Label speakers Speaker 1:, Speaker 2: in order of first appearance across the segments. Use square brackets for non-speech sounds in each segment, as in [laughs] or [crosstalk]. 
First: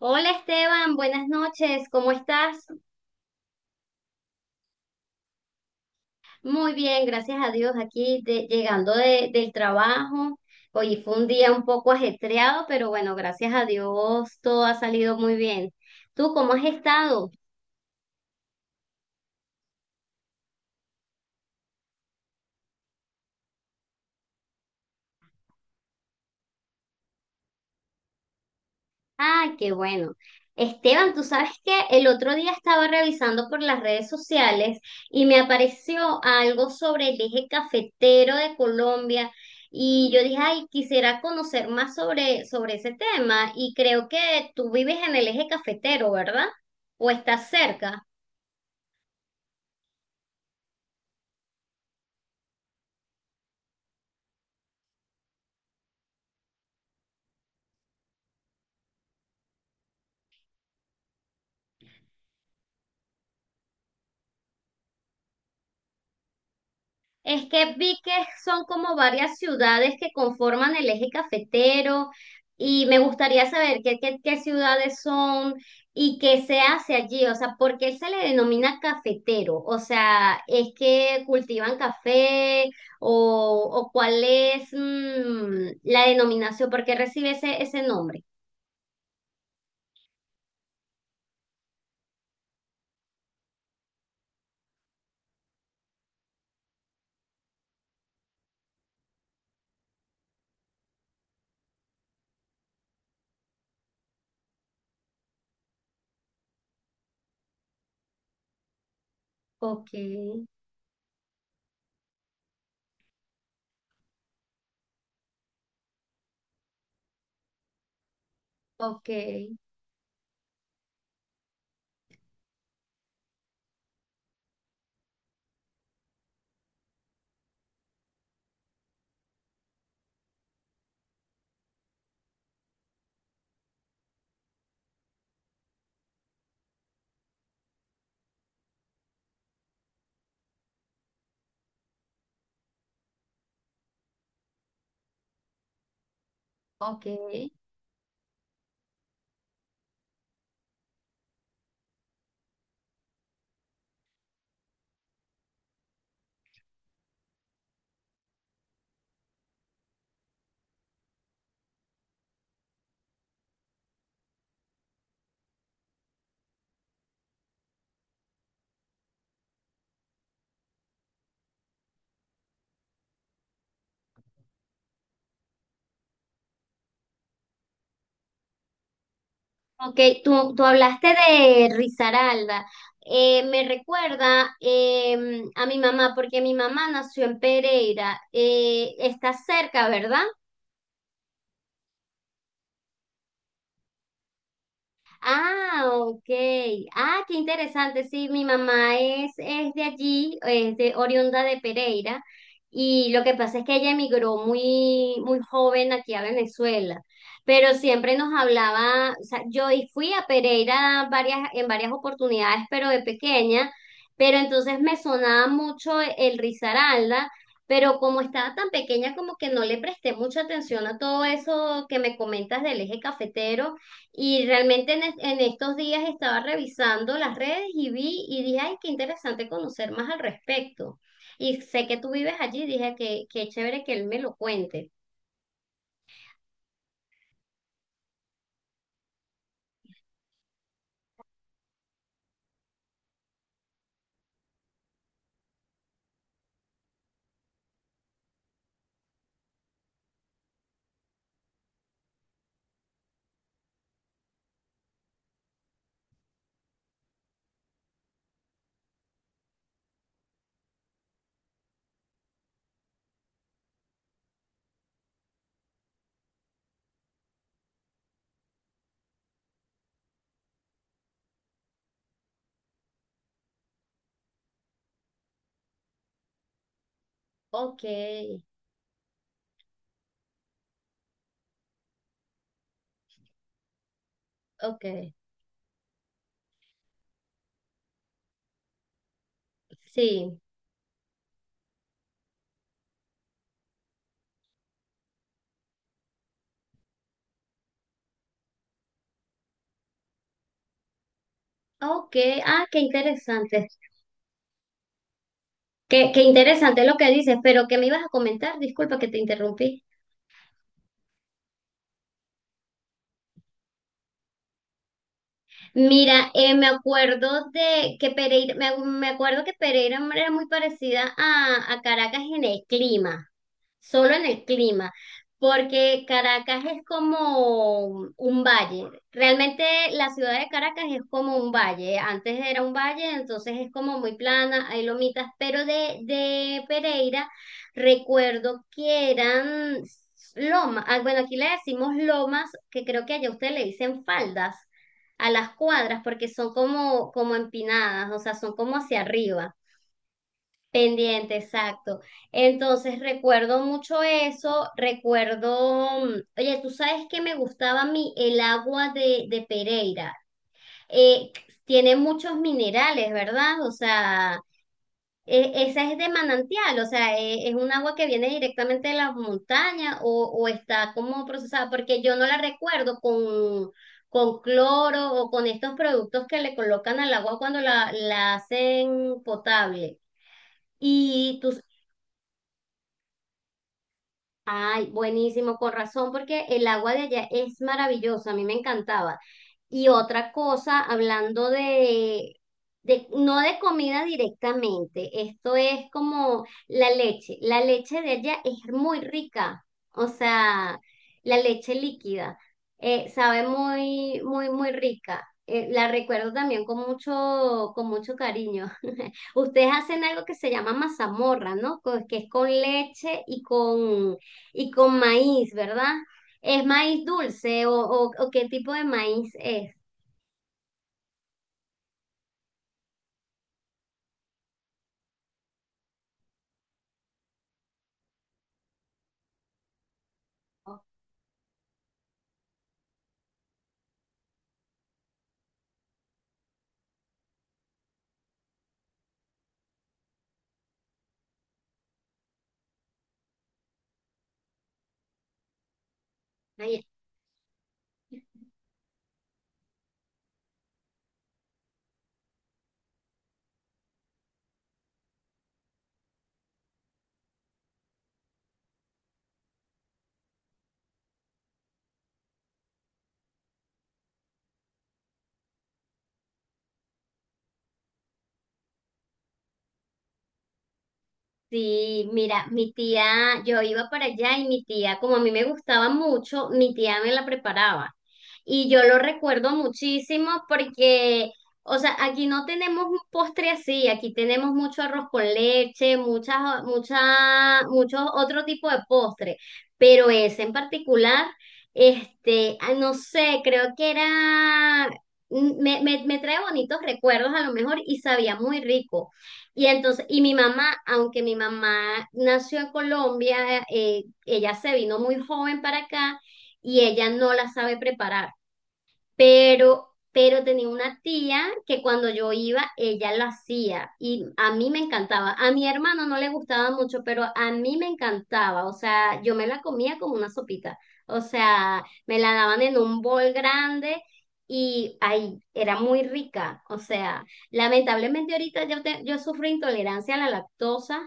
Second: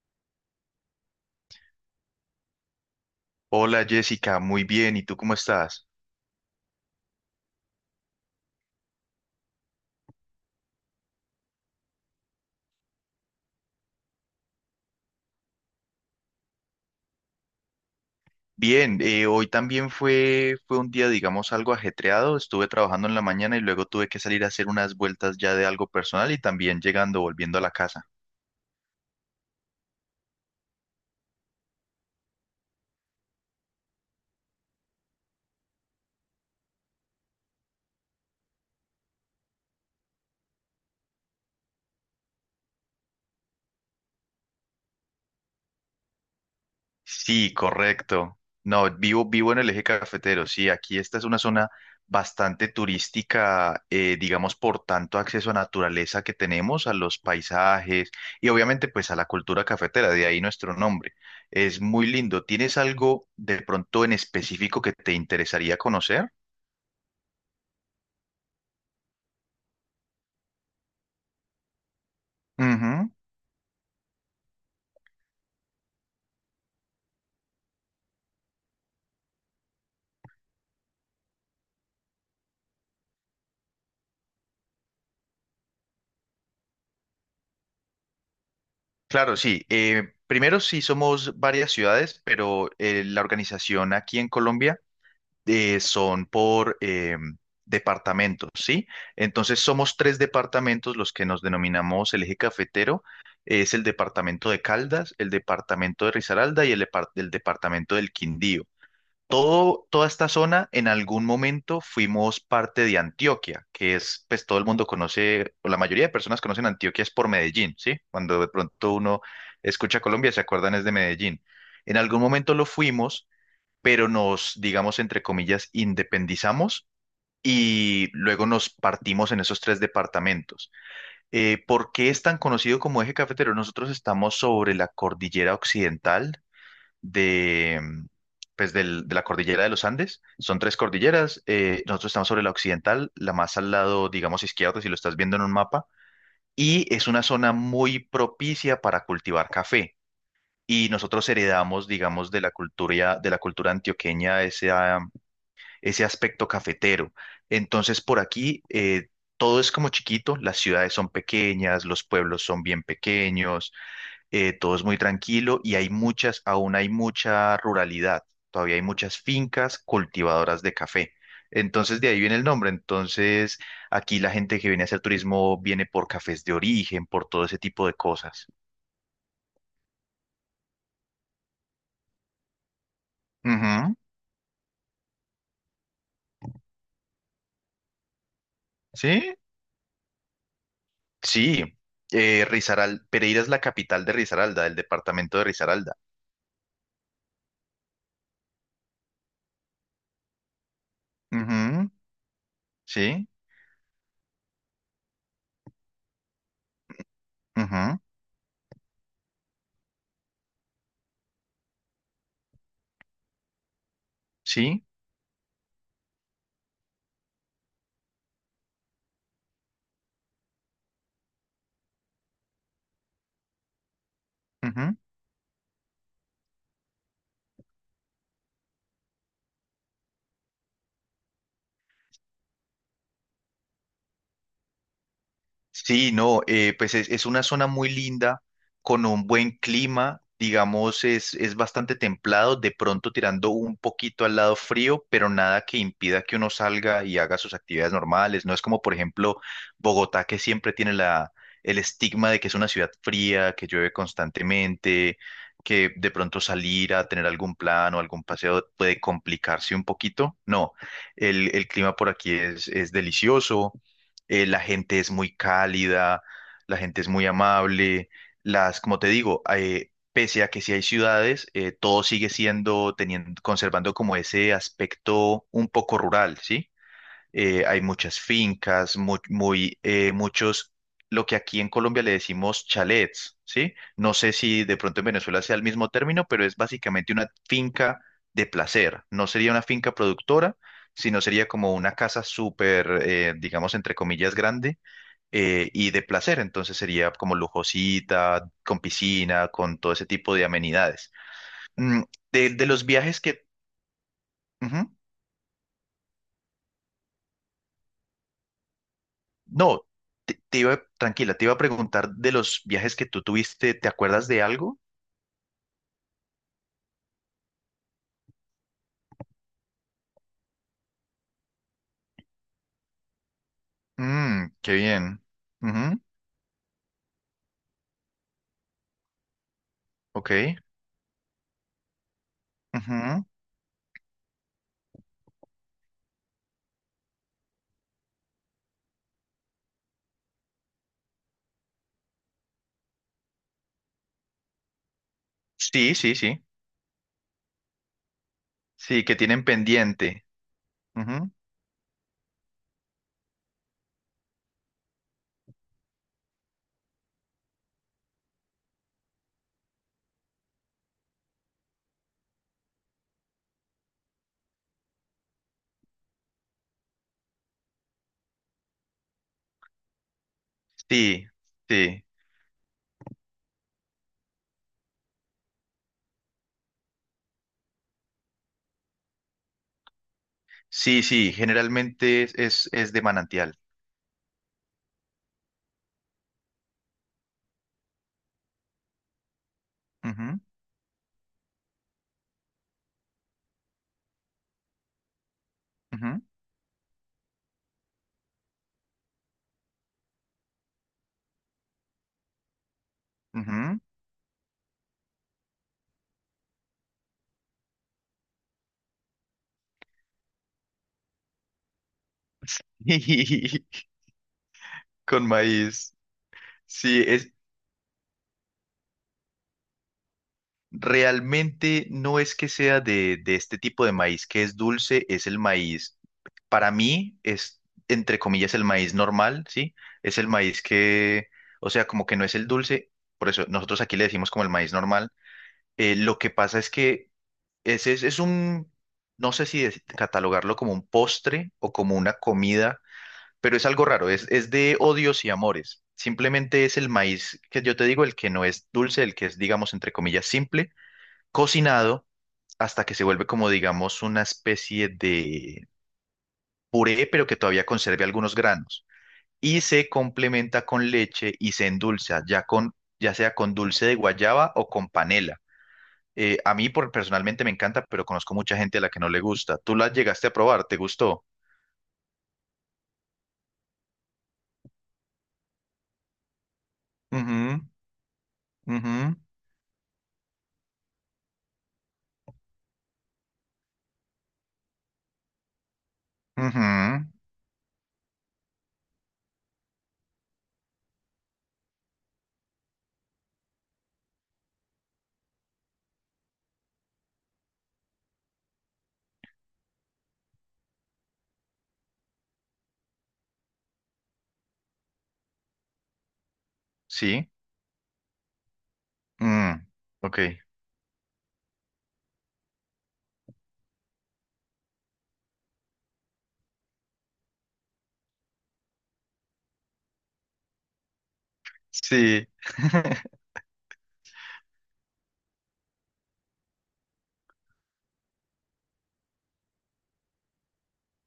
Speaker 1: Hola Esteban, buenas noches, ¿cómo estás?
Speaker 2: Hola Jessica, muy bien. ¿Y tú cómo estás?
Speaker 1: Muy bien, gracias a Dios, aquí llegando del trabajo. Hoy fue un día un poco ajetreado, pero bueno, gracias a Dios todo ha salido muy bien. ¿Tú cómo has estado?
Speaker 2: Bien, hoy también fue un día, digamos, algo ajetreado. Estuve trabajando en la mañana y luego tuve que salir a hacer unas vueltas ya de algo personal y también llegando, volviendo a la casa.
Speaker 1: Ay, qué bueno. Esteban, tú sabes que el otro día estaba revisando por las redes sociales y me apareció algo sobre el eje cafetero de Colombia y yo dije, ay, quisiera conocer más sobre ese tema y creo que tú vives en el eje cafetero, ¿verdad? ¿O estás
Speaker 2: Sí,
Speaker 1: cerca?
Speaker 2: correcto. No, vivo en el eje cafetero. Sí, aquí esta es una zona bastante turística, digamos, por tanto acceso a naturaleza que tenemos, a los paisajes y obviamente pues a la cultura cafetera, de ahí nuestro nombre. Es muy lindo. ¿Tienes algo de pronto en específico que te interesaría conocer?
Speaker 1: Es que vi que son como varias ciudades que conforman el eje cafetero y me
Speaker 2: Ujú.
Speaker 1: gustaría saber qué ciudades son y qué se hace allí, o sea, ¿por qué se le denomina cafetero? O sea, ¿es que cultivan café o, cuál es la denominación? ¿Por qué recibe ese nombre?
Speaker 2: Claro, sí. Primero sí somos varias ciudades, pero la organización aquí en Colombia son por departamentos, ¿sí? Entonces somos tres departamentos los que nos denominamos el eje cafetero. Es el departamento de Caldas, el departamento de Risaralda y el departamento del Quindío. Todo,
Speaker 1: Ok,
Speaker 2: toda esta zona en algún momento fuimos parte de Antioquia, que es, pues todo el mundo conoce, o la mayoría de personas conocen Antioquia es por Medellín, ¿sí? Cuando de pronto
Speaker 1: ok,
Speaker 2: uno escucha Colombia, se acuerdan es de Medellín. En algún momento lo fuimos, pero nos, digamos, entre comillas, independizamos y luego nos partimos en esos tres departamentos. ¿por qué es tan conocido como eje cafetero? Nosotros estamos sobre la cordillera occidental de, mm, pues del- de la cordillera de los Andes. Son tres cordilleras. Nosotros estamos sobre la occidental, la más al lado, digamos, izquierdo, si lo estás viendo en un mapa. Y
Speaker 1: ok.
Speaker 2: es una zona muy propicia para cultivar café. Y nosotros heredamos, digamos, de la cultura antioqueña ese aspecto cafetero. Entonces, por aquí todo es como chiquito, las ciudades son pequeñas, los pueblos son bien pequeños, todo es muy tranquilo y hay aún hay mucha ruralidad, todavía hay muchas fincas cultivadoras de café. Entonces, de ahí viene el nombre. Entonces, aquí la gente que viene a hacer turismo viene por cafés de origen, por todo ese tipo de cosas.
Speaker 1: Ok, tú hablaste de Risaralda. Me
Speaker 2: Ujú.
Speaker 1: recuerda a mi mamá, porque mi mamá nació en Pereira. Está
Speaker 2: ¿Sí?
Speaker 1: cerca, ¿verdad?
Speaker 2: Sí. Pereira es la capital de Risaralda, del departamento de
Speaker 1: Ah,
Speaker 2: Risaralda.
Speaker 1: ok. Ah, qué interesante. Sí, mi mamá es de allí, es de oriunda de
Speaker 2: Ujú.
Speaker 1: Pereira. Y lo
Speaker 2: Sí,
Speaker 1: que pasa es que ella emigró muy joven aquí a Venezuela. Pero
Speaker 2: ujú,
Speaker 1: siempre nos hablaba, o sea, yo y fui a Pereira en varias oportunidades, pero de pequeña. Pero entonces
Speaker 2: sí,
Speaker 1: me sonaba mucho el Risaralda. Pero como estaba tan pequeña, como que no le presté mucha atención a todo eso que me comentas del eje cafetero. Y realmente
Speaker 2: ujú.
Speaker 1: en estos días estaba revisando las redes y vi y dije, ay, qué interesante conocer más al respecto. Y sé que tú vives allí, dije que qué chévere que él me lo cuente.
Speaker 2: Sí, no, pues es una zona muy linda, con un buen clima, digamos, es bastante templado, de pronto tirando un poquito al lado frío, pero nada que impida que uno salga y haga sus actividades normales. No es como, por ejemplo, Bogotá, que siempre tiene el estigma de que es una ciudad fría, que llueve constantemente, que de pronto salir a tener algún plan o algún paseo puede complicarse un poquito. No, el clima por aquí es delicioso. La gente es muy cálida, la gente es muy amable, las, como te digo, pese a que sí hay ciudades, todo sigue siendo, teniendo, conservando como ese aspecto un poco rural, ¿sí? Hay
Speaker 1: Ok,
Speaker 2: muchas fincas, muy, muchos, lo que aquí en Colombia le decimos chalets, ¿sí? No sé si de pronto en
Speaker 1: ok,
Speaker 2: Venezuela sea el mismo término, pero es básicamente una finca de placer. No sería una finca
Speaker 1: sí.
Speaker 2: productora, sino sería como una casa súper, digamos, entre comillas, grande, y de placer. Entonces sería como lujosita, con piscina, con todo ese tipo de amenidades. Mm,
Speaker 1: Ok,
Speaker 2: de,
Speaker 1: ah,
Speaker 2: de
Speaker 1: qué
Speaker 2: los viajes que...
Speaker 1: interesante.
Speaker 2: Ujú.
Speaker 1: Qué interesante lo que dices, pero ¿qué me ibas a comentar? Disculpa que te
Speaker 2: No,
Speaker 1: interrumpí.
Speaker 2: te iba, tranquila, te iba a preguntar de los viajes que tú tuviste, ¿te acuerdas de algo?
Speaker 1: Mira, me acuerdo de que Pereira, me acuerdo que Pereira era muy parecida a Caracas en el clima. Solo en el
Speaker 2: Mm, qué
Speaker 1: clima,
Speaker 2: bien. Ujú,
Speaker 1: porque Caracas es como un valle. Realmente la ciudad de
Speaker 2: ok.
Speaker 1: Caracas es como un valle. Antes era un valle,
Speaker 2: Ujú.
Speaker 1: entonces es como muy plana, hay lomitas, pero de Pereira recuerdo que eran lomas. Ah, bueno, aquí le decimos lomas, que creo que allá ustedes le dicen faldas a las
Speaker 2: Sí,
Speaker 1: cuadras
Speaker 2: sí,
Speaker 1: porque
Speaker 2: sí.
Speaker 1: son como empinadas, o sea, son como hacia
Speaker 2: Sí, que tienen
Speaker 1: arriba.
Speaker 2: pendiente. Ujú.
Speaker 1: Pendiente, exacto. Entonces recuerdo mucho eso, recuerdo, oye, tú sabes que me gustaba a mí el agua de Pereira. Eh, tiene muchos minerales, ¿verdad? O sea, esa es de manantial, o sea, un agua que viene directamente de las montañas o, está como
Speaker 2: Sí,
Speaker 1: procesada, porque
Speaker 2: sí.
Speaker 1: yo no la recuerdo con cloro o con estos productos que le colocan al agua cuando la hacen potable.
Speaker 2: Sí, sí,
Speaker 1: Y tú,
Speaker 2: generalmente es de manantial.
Speaker 1: ay, buenísimo, con razón, porque el agua de allá es maravillosa, a mí me encantaba. Y otra
Speaker 2: Ujú,
Speaker 1: cosa, hablando no de comida directamente, esto es
Speaker 2: ujú,
Speaker 1: como la leche. La leche de allá es muy rica, o sea, la leche líquida, sabe
Speaker 2: ujú.
Speaker 1: muy rica. La recuerdo también con con mucho cariño. [laughs] Ustedes hacen algo que se llama mazamorra, ¿no? Que es con leche y
Speaker 2: [laughs]
Speaker 1: con
Speaker 2: Con
Speaker 1: maíz, ¿verdad?
Speaker 2: maíz.
Speaker 1: ¿Es
Speaker 2: Sí,
Speaker 1: maíz
Speaker 2: es
Speaker 1: dulce o qué tipo de maíz es?
Speaker 2: realmente no es que sea de este tipo de maíz que es dulce, es el maíz. Para mí es, entre comillas, el maíz normal, ¿sí? Es el maíz que, o sea, como que no es el dulce, por eso nosotros aquí le decimos como el maíz normal. Lo que pasa es que ese es un, no sé si catalogarlo como un postre o como una comida, pero es algo raro, es de odios y amores. Simplemente es
Speaker 1: Ay,
Speaker 2: el maíz que yo te digo, el que no es dulce, el que es, digamos, entre comillas, simple, cocinado hasta que se vuelve como, digamos, una especie de puré, pero que todavía conserve algunos granos. Y se complementa con leche y se endulza, ya sea con dulce de guayaba o con panela. A mí personalmente me encanta, pero conozco mucha gente a la que no le gusta. ¿Tú la llegaste a probar? ¿Te gustó?
Speaker 1: sí, mira, mi tía, yo iba para allá y mi tía, como a mí me gustaba mucho, mi tía me la
Speaker 2: Ujú,
Speaker 1: preparaba. Y yo lo
Speaker 2: ujú,
Speaker 1: recuerdo muchísimo porque, o sea, aquí no tenemos un postre así, aquí tenemos mucho arroz con leche,
Speaker 2: ujú,
Speaker 1: muchos otro tipo de postre, pero ese en particular, este, ah, no sé, creo que era, me trae bonitos recuerdos a lo mejor y sabía muy rico. Y entonces, y mi mamá, aunque mi mamá nació en Colombia, ella se vino muy joven para acá y ella
Speaker 2: sí.
Speaker 1: no la sabe preparar
Speaker 2: Mm, ok.
Speaker 1: pero tenía una tía que cuando yo iba, ella lo hacía y a mí me encantaba. A mi hermano no le gustaba mucho, pero a mí me encantaba. O sea, yo me la comía como una sopita. O sea, me
Speaker 2: Sí.
Speaker 1: la daban en un bol grande y ahí era muy rica. O sea, lamentablemente ahorita yo sufro intolerancia a la lactosa.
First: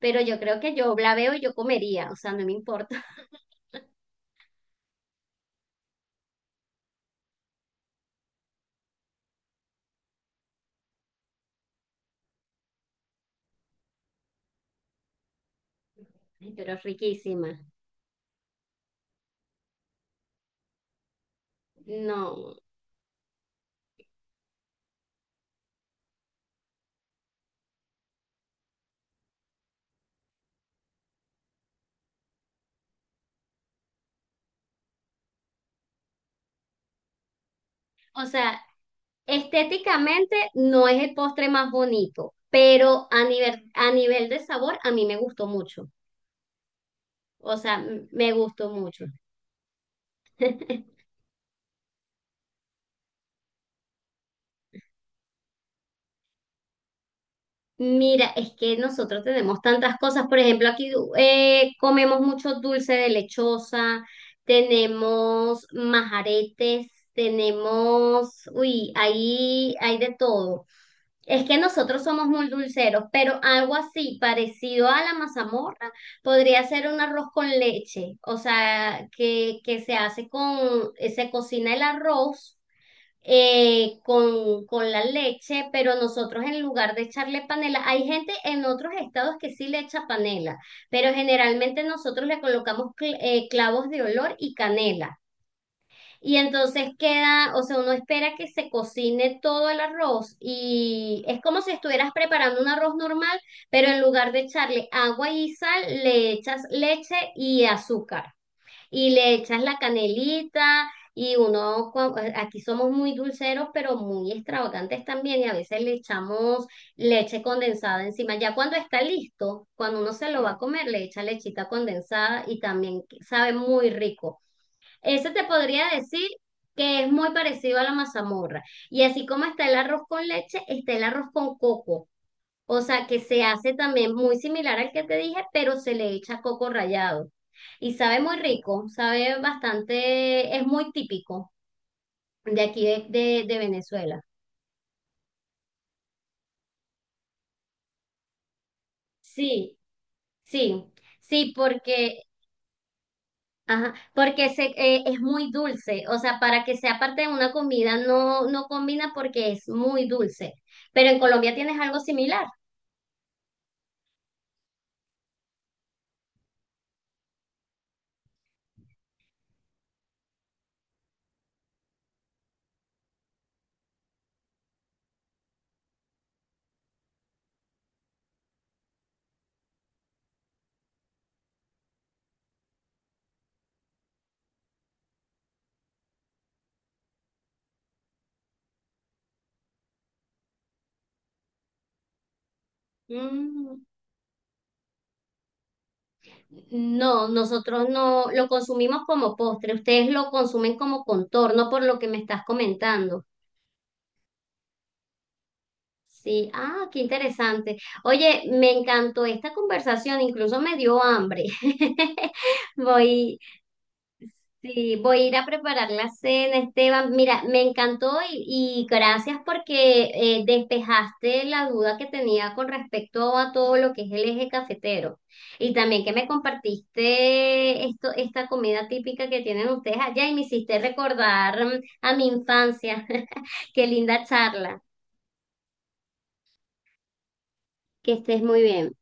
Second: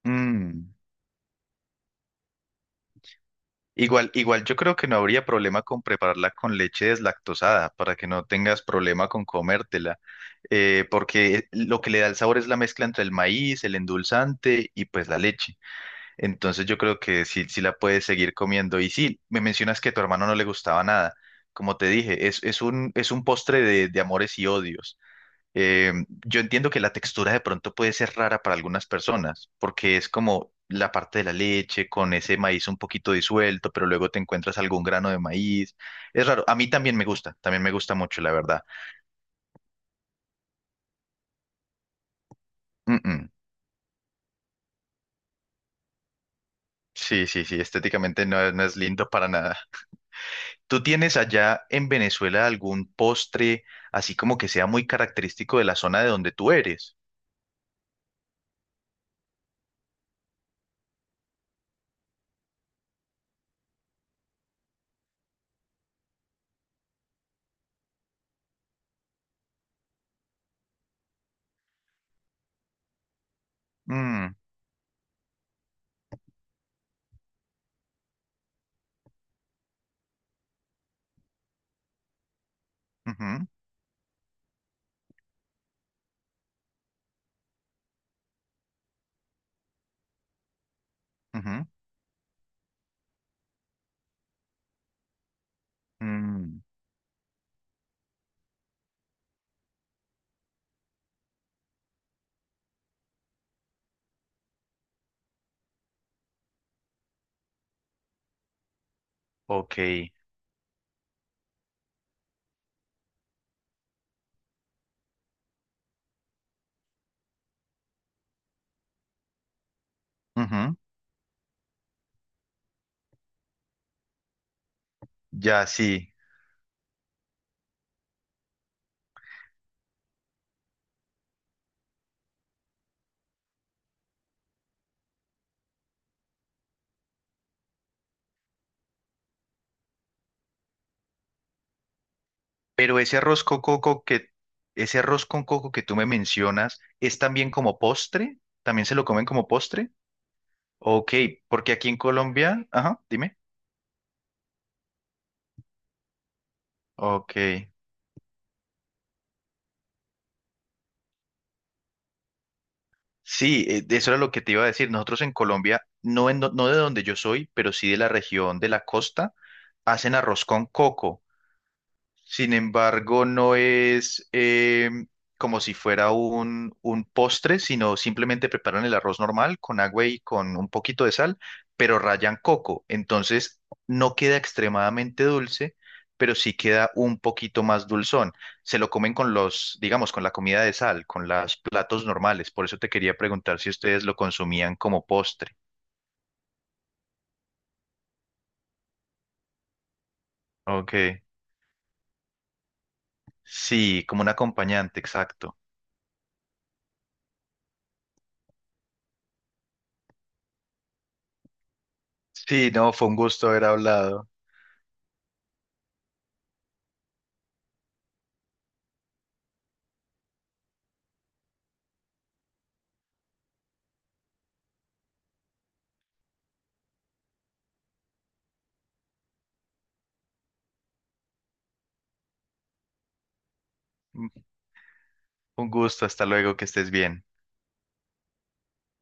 Speaker 1: Pero yo creo que
Speaker 2: Mm.
Speaker 1: yo la veo y yo comería, o sea, no me importa,
Speaker 2: Igual, igual yo creo que no habría problema con prepararla con leche deslactosada para que no tengas problema con comértela, porque lo que le da el sabor es la mezcla entre el maíz, el endulzante y pues la leche.
Speaker 1: [laughs]
Speaker 2: Entonces
Speaker 1: pero
Speaker 2: yo
Speaker 1: es
Speaker 2: creo que sí,
Speaker 1: riquísima.
Speaker 2: sí la puedes seguir comiendo. Y sí, me mencionas que a tu hermano no le gustaba nada. Como te dije,
Speaker 1: No,
Speaker 2: es un postre de amores y odios. Eh, yo entiendo que la textura de pronto puede ser rara para algunas personas, porque es como la parte de la leche con ese maíz un poquito disuelto, pero luego te encuentras algún grano de maíz. Es raro. A mí también me gusta mucho,
Speaker 1: o
Speaker 2: la
Speaker 1: sea,
Speaker 2: verdad.
Speaker 1: estéticamente no es el postre más bonito, pero
Speaker 2: Mm-mm.
Speaker 1: a nivel de sabor a mí me gustó mucho.
Speaker 2: Sí, sí,
Speaker 1: O
Speaker 2: sí,
Speaker 1: sea,
Speaker 2: estéticamente
Speaker 1: me
Speaker 2: no, no
Speaker 1: gustó
Speaker 2: es
Speaker 1: mucho.
Speaker 2: lindo para nada. ¿Tú
Speaker 1: [laughs]
Speaker 2: tienes allá en Venezuela algún postre así como que sea muy característico de la zona de donde tú eres?
Speaker 1: Mira, es que nosotros tenemos tantas cosas. Por ejemplo, aquí comemos mucho dulce de lechosa, tenemos majaretes, tenemos, uy, ahí hay de todo. Es que nosotros somos muy dulceros, pero algo así
Speaker 2: Mm,
Speaker 1: parecido a la mazamorra podría ser un arroz con leche, o sea, que se hace con, se cocina el arroz
Speaker 2: ujú,
Speaker 1: con la leche, pero nosotros en lugar de echarle panela, hay gente en otros estados que sí le echa panela, pero
Speaker 2: ujú,
Speaker 1: generalmente nosotros le colocamos clavos de olor y canela. Y
Speaker 2: mm,
Speaker 1: entonces queda, o sea, uno espera que se cocine todo el arroz y es como si estuvieras preparando un arroz normal, pero en lugar de echarle agua y sal, le echas leche y azúcar y le echas la
Speaker 2: ok.
Speaker 1: canelita y uno, aquí somos muy dulceros, pero muy extravagantes también y a veces le echamos leche condensada encima. Ya cuando está listo, cuando uno se lo va a
Speaker 2: Ujú.
Speaker 1: comer, le echa lechita condensada y también sabe muy rico. Ese te
Speaker 2: Ya,
Speaker 1: podría
Speaker 2: sí.
Speaker 1: decir que es muy parecido a la mazamorra. Y así como está el arroz con leche, está el arroz con coco. O sea, que se hace también muy similar al que te dije, pero se le echa coco rallado. Y sabe muy rico, sabe bastante, es muy típico de aquí
Speaker 2: Pero
Speaker 1: de Venezuela.
Speaker 2: ese arroz con coco que tú me mencionas, ¿es también como postre? ¿También se lo comen como
Speaker 1: Sí,
Speaker 2: postre?
Speaker 1: sí,
Speaker 2: Ok,
Speaker 1: sí,
Speaker 2: porque aquí en
Speaker 1: porque
Speaker 2: Colombia, ajá, dime.
Speaker 1: ajá, porque es muy dulce, o sea, para que sea parte de
Speaker 2: Ok.
Speaker 1: una comida no, no combina porque es muy dulce. Pero en Colombia tienes algo similar.
Speaker 2: Sí, de eso era lo que te iba a decir. Nosotros en Colombia, no, no de donde yo soy, pero sí de la región de la costa, hacen arroz con coco. Sin embargo, no es como si fuera un postre, sino simplemente preparan el arroz normal con agua y con un poquito de sal, pero rayan coco. Entonces, no queda extremadamente dulce, pero sí queda un poquito más dulzón. Se lo comen con los, digamos, con la comida de sal, con los platos normales. Por eso te quería preguntar si
Speaker 1: Mm,
Speaker 2: ustedes lo consumían como postre.
Speaker 1: no, nosotros no lo consumimos como postre, ustedes lo consumen como
Speaker 2: Ok.
Speaker 1: contorno por lo que me estás comentando.
Speaker 2: Sí, como un acompañante, exacto.
Speaker 1: Sí, ah, qué interesante. Oye, me encantó esta conversación, incluso me dio hambre. [laughs]
Speaker 2: Sí, no, fue un
Speaker 1: Voy,
Speaker 2: gusto haber hablado.
Speaker 1: sí, voy a ir a preparar la cena, Esteban. Mira, me encantó y gracias porque despejaste la duda que tenía con respecto a todo lo que es el eje cafetero. Y también que me compartiste esto, esta comida típica que tienen ustedes allá y me hiciste recordar a mi infancia. [laughs] Qué linda charla.
Speaker 2: Un gusto, hasta luego, que estés bien.
Speaker 1: Que estés muy bien.